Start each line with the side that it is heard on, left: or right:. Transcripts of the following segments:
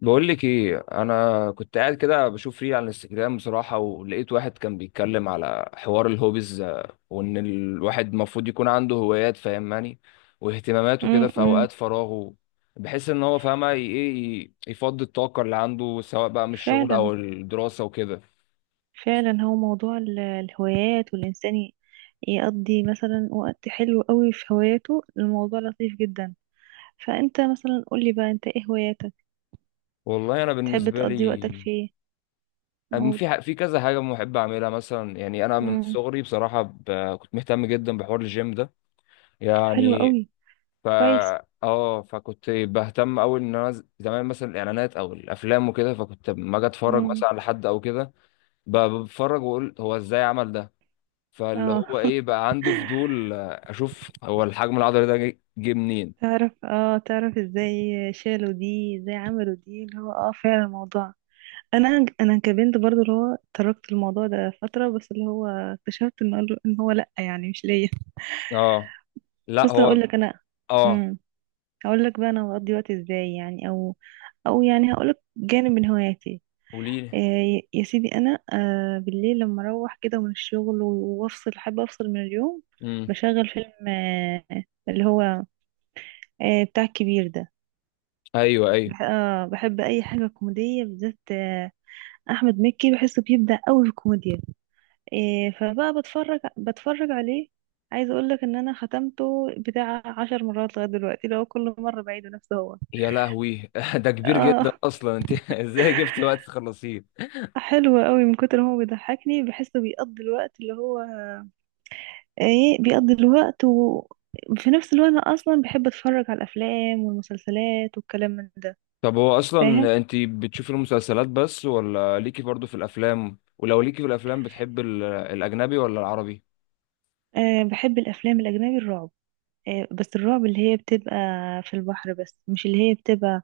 left: بقول لك ايه، انا كنت قاعد كده بشوف ريل على الانستجرام بصراحه، ولقيت واحد كان بيتكلم على حوار الهوبيز، وان الواحد المفروض يكون عنده هوايات فاهماني، واهتماماته كده في
right: امم.
left: اوقات فراغه، بحيث ان هو فاهمه يفضي الطاقه اللي عنده سواء بقى من الشغل
right: فعلا.
left: او الدراسه وكده.
right: فعلا، هو موضوع الهوايات والإنسان يقضي مثلا وقت حلو قوي في هواياته، الموضوع لطيف جدا. فأنت مثلا قولي بقى، أنت إيه هواياتك؟
left: والله انا
right: بتحب
left: بالنسبه
right: تقضي وقتك
left: لي
right: في إيه؟
left: أم-
right: قول.
left: في ح- في كذا حاجه بحب اعملها مثلا. يعني انا من
right: امم.
left: صغري بصراحه كنت مهتم جدا بحوار الجيم ده
right: حلو
left: يعني.
right: قوي.
left: فا
right: كويس.
left: اه فكنت بهتم أوي إن أنا زمان مثلا الإعلانات أو الأفلام وكده، فكنت لما أجي أتفرج
right: امم.
left: مثلا على حد أو كده بتفرج وأقول هو إزاي عمل ده. فاللي
right: اه.
left: هو إيه بقى، عندي فضول أشوف هو الحجم العضلي ده جه منين.
right: تعرف ازاي؟ شالوا دي ازاي؟ عملوا دي؟ اللي هو فعلا الموضوع. انا انا كبنت برضو اللي هو تركت الموضوع ده فترة، بس اللي هو اكتشفت ان هو إن هو لا، يعني مش ليا.
left: اه، لا
right: بص، هقول
left: هو
right: لك، انا.
left: اه.
right: امم هقول لك بقى انا بقضي وقت ازاي، يعني، او يعني هقول لك جانب من هواياتي.
left: قولي.
right: يا سيدي، انا بالليل لما اروح كده من الشغل وافصل، حابه افصل من اليوم.
left: امم.
right: بشغل فيلم، اللي هو بتاع الكبير ده.
left: ايوه، ايوه.
right: بح آه بحب اي حاجه كوميديه بالذات. احمد مكي بحسه بيبدع قوي في الكوميديا. فبقى بتفرج عليه. عايزه اقول لك ان انا ختمته بتاع 10 مرات لغايه دلوقتي، لو كل مره بعيده نفسه هو.
left: يا لهوي، ده كبير جدا
right: اه،
left: اصلا، انت ازاي جبت وقت تخلصيه؟
right: حلو قوي. من كتر ما هو بيضحكني، بحسه بيقضي الوقت اللي هو بيقضي الوقت. وفي نفس الوقت انا اصلا بحب اتفرج على الافلام والمسلسلات والكلام من ده.
left: طب هو
right: فاهم؟
left: اصلا انت بتشوفي المسلسلات بس ولا ليكي برضو في الافلام؟ ولو ليكي في الافلام، بتحب الاجنبي ولا العربي؟
right: بحب الافلام الاجنبي، الرعب. بس الرعب اللي هي بتبقى في البحر، بس مش اللي هي بتبقى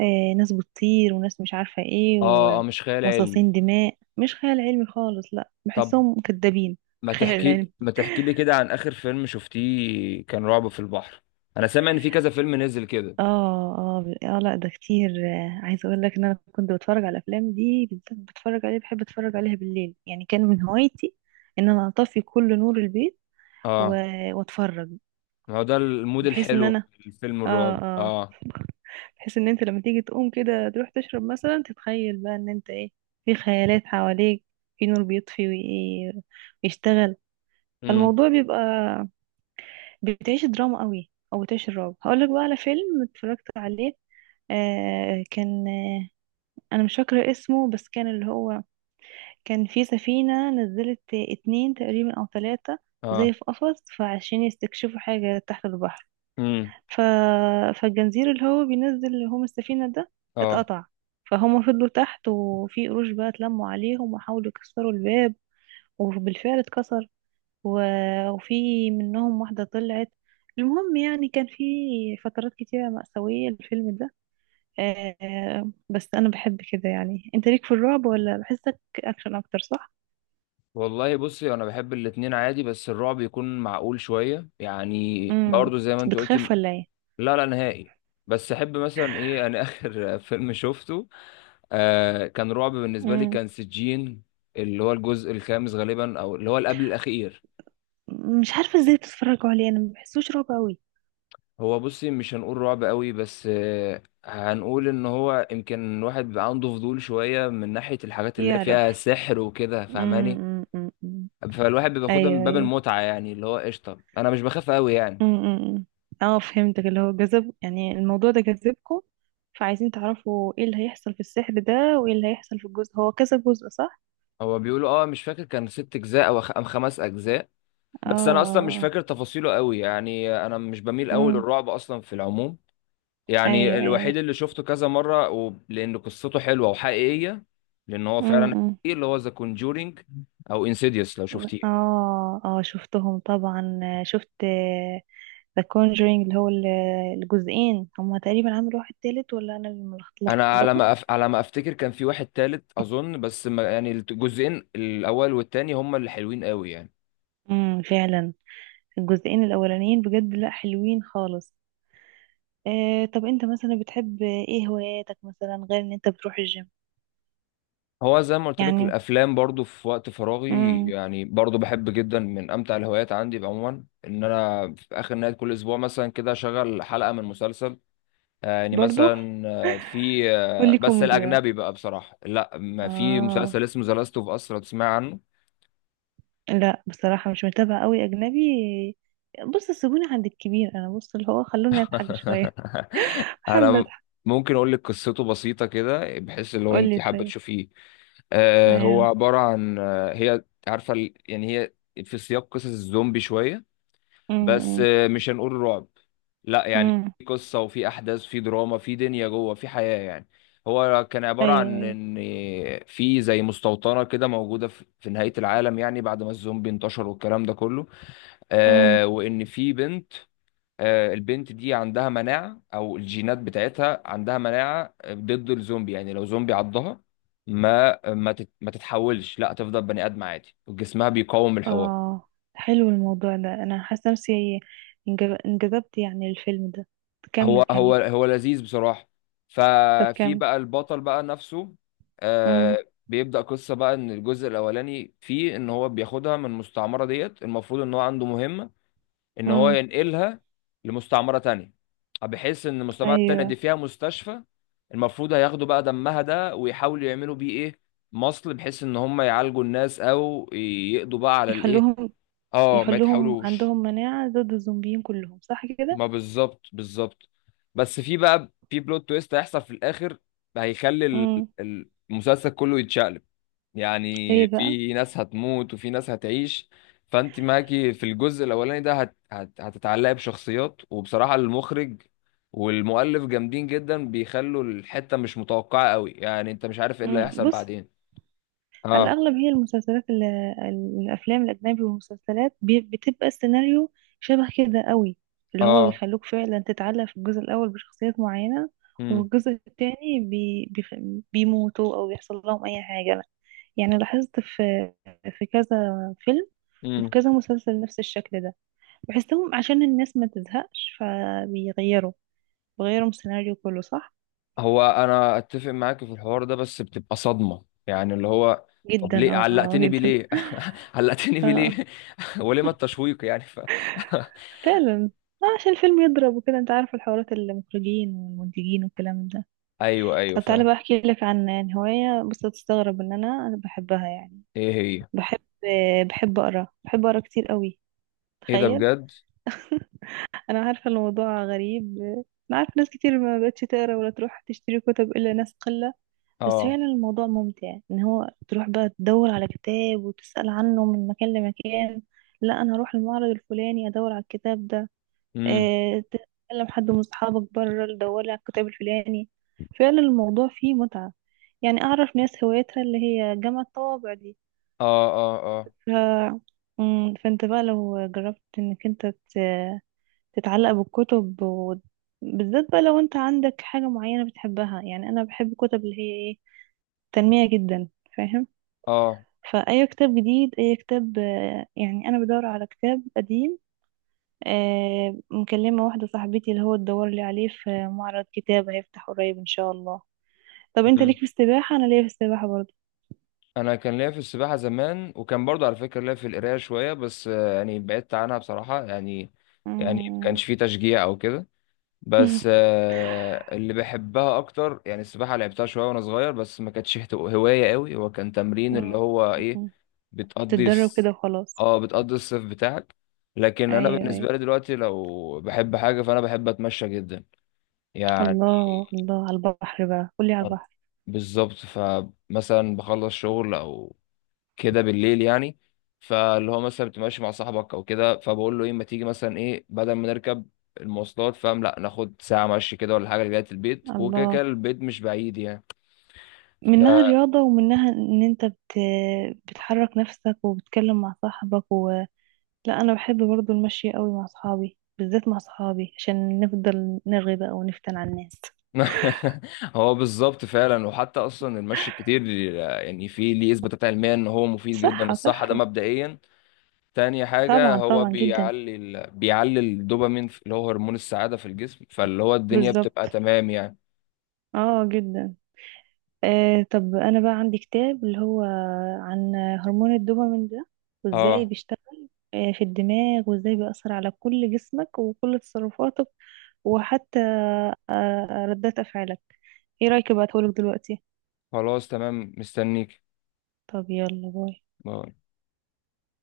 right: ناس بتطير وناس مش عارفة ايه.
left: اه اه، مش خيال علمي.
right: ومصاصين دماء مش خيال علمي خالص، لا،
left: طب
right: بحسهم كدابين.
left: ما
right: خيال علمي.
left: تحكي ما تحكي لي كده عن اخر فيلم شفتيه كان رعب في البحر. انا سامع ان في كذا فيلم نزل كده.
right: اه، اه. لا، ده كتير. عايزه اقول لك ان انا كنت بتفرج على الافلام دي بالذات، بتفرج عليها، بحب اتفرج عليها بالليل. يعني كان من هوايتي ان انا اطفي كل نور البيت و...
left: اه.
right: واتفرج.
left: ما هو ده المود
right: بحيث ان
left: الحلو
right: انا
left: في الفيلم
right: اه
left: الرعب،
right: اه
left: اه.
right: بحيث ان انت لما تيجي تقوم كده تروح تشرب مثلا، تتخيل بقى ان انت ايه، في خيالات حواليك، في نور بيطفي ويشتغل.
left: امم.
right: فالموضوع بيبقى، بتعيش دراما قوي او بتعيش الرعب. هقول لك بقى على فيلم اتفرجت عليه. آه كان انا مش فاكره اسمه، بس كان اللي هو كان في سفينه نزلت اتنين تقريبا او ثلاثه،
left: اه.
right: زي في قفص، فعشان يستكشفوا حاجه تحت البحر.
left: امم.
right: ف... فالجنزير اللي هو بينزل اللي هم السفينه ده
left: اه.
right: اتقطع. فهم فضلوا تحت، وفي قروش بقى اتلموا عليهم، وحاولوا يكسروا الباب، وبالفعل اتكسر. و... وفي منهم واحده طلعت. المهم يعني كان في فترات كتيره مأساويه الفيلم ده. بس انا بحب كده. يعني انت ليك في الرعب ولا بحسك اكشن اكتر، صح؟
left: والله بصي، انا بحب الاتنين عادي، بس الرعب يكون معقول شويه يعني،
right: امم.
left: برضه زي ما انت قلت.
right: بتخاف ولا ايه؟
left: لا، لا نهائي. بس احب مثلا ايه، انا اخر فيلم شفته كان رعب بالنسبه لي،
right: امم.
left: كان سجين، اللي هو الجزء الخامس غالبا، او اللي هو اللي قبل الاخير.
right: مش عارفه ازاي بتتفرجوا عليه، انا ما بحسوش رعب قوي.
left: هو بصي مش هنقول رعب قوي، بس هنقول ان هو يمكن الواحد بيبقى عنده فضول شويه من ناحيه الحاجات اللي
right: يعرف.
left: فيها سحر وكده فاهماني.
right: أمم، أمم.
left: فالواحد بياخدها من
right: ايوه،
left: باب
right: ايوه.
left: المتعه يعني، اللي هو قشطه، انا مش بخاف قوي يعني.
right: أمم. اه، فهمتك. اللي هو جذب، يعني الموضوع ده جذبكم، فعايزين تعرفوا ايه اللي هيحصل في السحر ده، وايه اللي هيحصل في الجزء. هو كذا جزء، صح؟
left: هو بيقولوا اه، مش فاكر، كان ست اجزاء او خ- أم خمس اجزاء. بس انا اصلا مش
right: اه.
left: فاكر تفاصيله قوي يعني، انا مش بميل قوي
right: امم.
left: للرعب اصلا في العموم. يعني
right: ايوه، ايوه.
left: الوحيد اللي شفته كذا مره لان قصته حلوه وحقيقيه. لان هو فعلا
right: امم.
left: حقيقي، اللي هو ذا كونجورينج، او انسيديوس لو شفتيه.
right: اه، اه، شفتهم طبعا. شفت ذا كونجرينج اللي هو الجزئين هما، تقريبا عملوا واحد تالت، ولا انا اللي
left: انا
right: ملخبطه.
left: على ما افتكر كان في واحد تالت اظن، بس ما... يعني الجزئين الاول والتاني هما اللي حلوين قوي يعني.
right: امم، فعلا. الجزئين الاولانيين بجد، لا حلوين خالص. طب انت مثلا بتحب ايه هواياتك، مثلا غير ان انت بتروح الجيم؟
left: هو زي ما قلت لك،
right: يعني.
left: الافلام برضو في وقت فراغي
right: امم.
left: يعني، برضو بحب جدا. من امتع الهوايات عندي عموما ان انا في اخر نهايه كل اسبوع مثلا كده اشغل حلقه من مسلسل. يعني
right: برضو.
left: مثلا، آه، في آه،
right: قولي
left: بس
right: كوميدي بقى.
left: الاجنبي بقى بصراحه، لا، ما في
right: اه،
left: مسلسل اسمه ذا لاست اوف اس لو تسمع عنه.
right: لا، بصراحه مش متابعه قوي اجنبي. بص سيبوني عند الكبير، انا بص اللي هو خلوني اضحك شويه. بحب
left: انا
right: أضحك.
left: ممكن اقول لك قصته بسيطه كده، بحيث لو
right: قولي
left: انت حابه
right: طيب.
left: تشوفيه. هو
right: تمام.
left: عباره عن، هي عارفه يعني هي في سياق قصص الزومبي شويه، بس
right: امم.
left: مش هنقول رعب. لا يعني،
right: امم.
left: في قصة وفي أحداث، في دراما، في دنيا جوه، في حياة يعني. هو كان عبارة
right: ايوه،
left: عن
right: ايوه.
left: إن في زي مستوطنة كده موجودة في نهاية العالم، يعني بعد ما الزومبي انتشر والكلام ده كله.
right: امم.
left: آه، وإن في بنت، آه البنت دي عندها مناعة، أو الجينات بتاعتها عندها مناعة ضد الزومبي. يعني لو زومبي عضها ما تتحولش، لا تفضل بني آدم عادي وجسمها بيقاوم الحوار.
right: اه، حلو الموضوع ده، انا حاسه نفسي انجذبت، يعني الفيلم ده. كمل،
left: هو
right: كمل.
left: هو هو لذيذ بصراحة.
right: طب
left: ففي
right: كمل.
left: بقى البطل بقى نفسه،
right: امم.
left: آه، بيبدأ قصة بقى. ان الجزء الاولاني فيه ان هو بياخدها من المستعمرة ديت، المفروض ان هو عنده مهمة، ان هو
right: امم.
left: ينقلها لمستعمرة تانية، بحيث ان المستعمرة التانية
right: ايوه.
left: دي فيها مستشفى، المفروض هياخدوا بقى دمها ده ويحاولوا يعملوا بيه ايه، مصل، بحيث ان هم يعالجوا الناس او يقضوا بقى على الايه.
right: يخلوهم
left: اه، ما
right: يخلوهم
left: يتحاولوش.
right: عندهم مناعه ضد الزومبيين كلهم، صح كده؟
left: ما بالظبط، بالظبط. بس في بقى، في بلوت تويست هيحصل في الاخر، هيخلي
right: امم.
left: المسلسل كله يتشقلب، يعني
right: ايه بقى؟
left: في ناس هتموت وفي ناس هتعيش. فانت معاكي في الجزء الاولاني ده هت هت هتتعلقي بشخصيات، وبصراحة المخرج والمؤلف جامدين جدا، بيخلوا الحتة مش متوقعة قوي، يعني انت مش عارف ايه اللي
right: مم.
left: هيحصل
right: بص،
left: بعدين.
right: على
left: اه،
right: الأغلب هي المسلسلات، الأفلام الأجنبي والمسلسلات، بتبقى السيناريو شبه كده قوي. اللي هو
left: اه.
right: بيخلوك فعلا تتعلق في الجزء الأول بشخصيات معينة، وفي الجزء التاني بيموتوا أو بيحصل لهم أي حاجة. يعني لاحظت في كذا فيلم وفي
left: امم.
right: كذا مسلسل نفس الشكل ده. بحسهم عشان الناس ما تزهقش فبيغيروا السيناريو كله، صح؟
left: هو انا اتفق معاك في الحوار ده، بس بتبقى صدمه يعني، اللي هو طب
right: جدا،
left: ليه علقتني بيه
right: جدا.
left: ليه؟ علقتني بيه ليه؟ ولما التشويق يعني
right: فعلا. عشان الفيلم يضرب وكده انت عارف، الحوارات، المخرجين والمنتجين والكلام ده.
left: ايوه، ايوه،
right: طب تعالى
left: فاهم.
right: بقى احكي لك عن هواية، بص هتستغرب ان انا بحبها. يعني
left: ايه هي؟
right: بحب بحب اقرا، بحب اقرا كتير قوي.
left: ايه ده
right: تخيل.
left: بجد؟
right: انا عارفة الموضوع غريب. انا عارفة ناس كتير ما بقتش تقرا ولا تروح تشتري كتب الا ناس قلة. بس
left: اه.
right: فعلا الموضوع ممتع ان هو تروح بقى تدور على كتاب وتسأل عنه من مكان لمكان. لا، انا هروح المعرض الفلاني ادور على الكتاب ده.
left: امم.
right: تكلم حد من صحابك بره تدور على الكتاب الفلاني. فعلا الموضوع فيه متعة. يعني أعرف ناس هوايتها اللي هي جمع الطوابع دي.
left: اه، اه، اه،
right: ف... مم، فأنت بقى لو جربت إنك أنت تتعلق بالكتب، بالذات بقى لو أنت عندك حاجة معينة بتحبها. يعني أنا بحب الكتب اللي هي إيه، تنمية جدا. فاهم؟
left: اه.
right: فأي كتاب جديد، أي كتاب، يعني أنا بدور على كتاب قديم. مكلمة واحدة صاحبتي اللي هو تدور لي عليه في معرض كتاب هيفتح قريب ان شاء الله. طب انت
left: امم.
right: ليك في السباحة؟ انا ليا في السباحة برضه.
left: انا كان ليا في السباحه زمان، وكان برضه على فكره ليا في القرايه شويه، بس يعني بعدت عنها بصراحه يعني. يعني ما
right: مم.
left: كانش في تشجيع او كده. بس اللي بحبها اكتر، يعني السباحه لعبتها شويه وانا صغير، بس ما كانتش هوايه قوي، هو كان تمرين اللي هو ايه، بتقضي
right: تتدرب كده
left: الس-
right: وخلاص.
left: اه بتقضي الصيف بتاعك. لكن انا
right: ايوه،
left: بالنسبه
right: ايوه.
left: لي دلوقتي، لو بحب حاجه فانا بحب اتمشى جدا يعني.
right: الله الله على البحر بقى، قولي على البحر.
left: بالظبط، فمثلا بخلص شغل او كده بالليل يعني، فاللي هو مثلا بتبقى ماشي مع صاحبك او كده، فبقول له ايه، ما تيجي مثلا ايه، بدل ما نركب المواصلات فاهم، لا ناخد ساعة مشي كده ولا حاجة لغاية البيت، وكده
right: الله.
left: كده البيت مش بعيد يعني.
right: منها
left: ف-
right: رياضة، ومنها ان انت بتحرك نفسك، وبتتكلم مع صاحبك. لا انا بحب برضو المشي قوي مع صحابي، بالذات مع صحابي عشان نفضل نرغي بقى ونفتن على الناس.
left: هو بالظبط فعلا. وحتى اصلا المشي الكتير، يعني في ليه اثباتات علميه ان هو مفيد جدا
right: صحة،
left: للصحه، ده
right: صحة.
left: مبدئيا. تاني حاجه،
right: طبعا،
left: هو
right: طبعا، جدا.
left: بيعلي الدوبامين اللي هو هرمون السعاده في الجسم، فاللي هو الدنيا بتبقى
right: بالظبط.
left: تمام يعني.
right: اه، جدا. طب انا بقى عندي كتاب اللي هو عن هرمون الدوبامين ده، وازاي
left: اه.
right: بيشتغل في الدماغ، وازاي بيأثر على كل جسمك وكل تصرفاتك، وحتى ردات افعالك. ايه رأيك ابعتهولك دلوقتي؟
left: خلاص تمام، مستنيك.
right: طب يلا باي.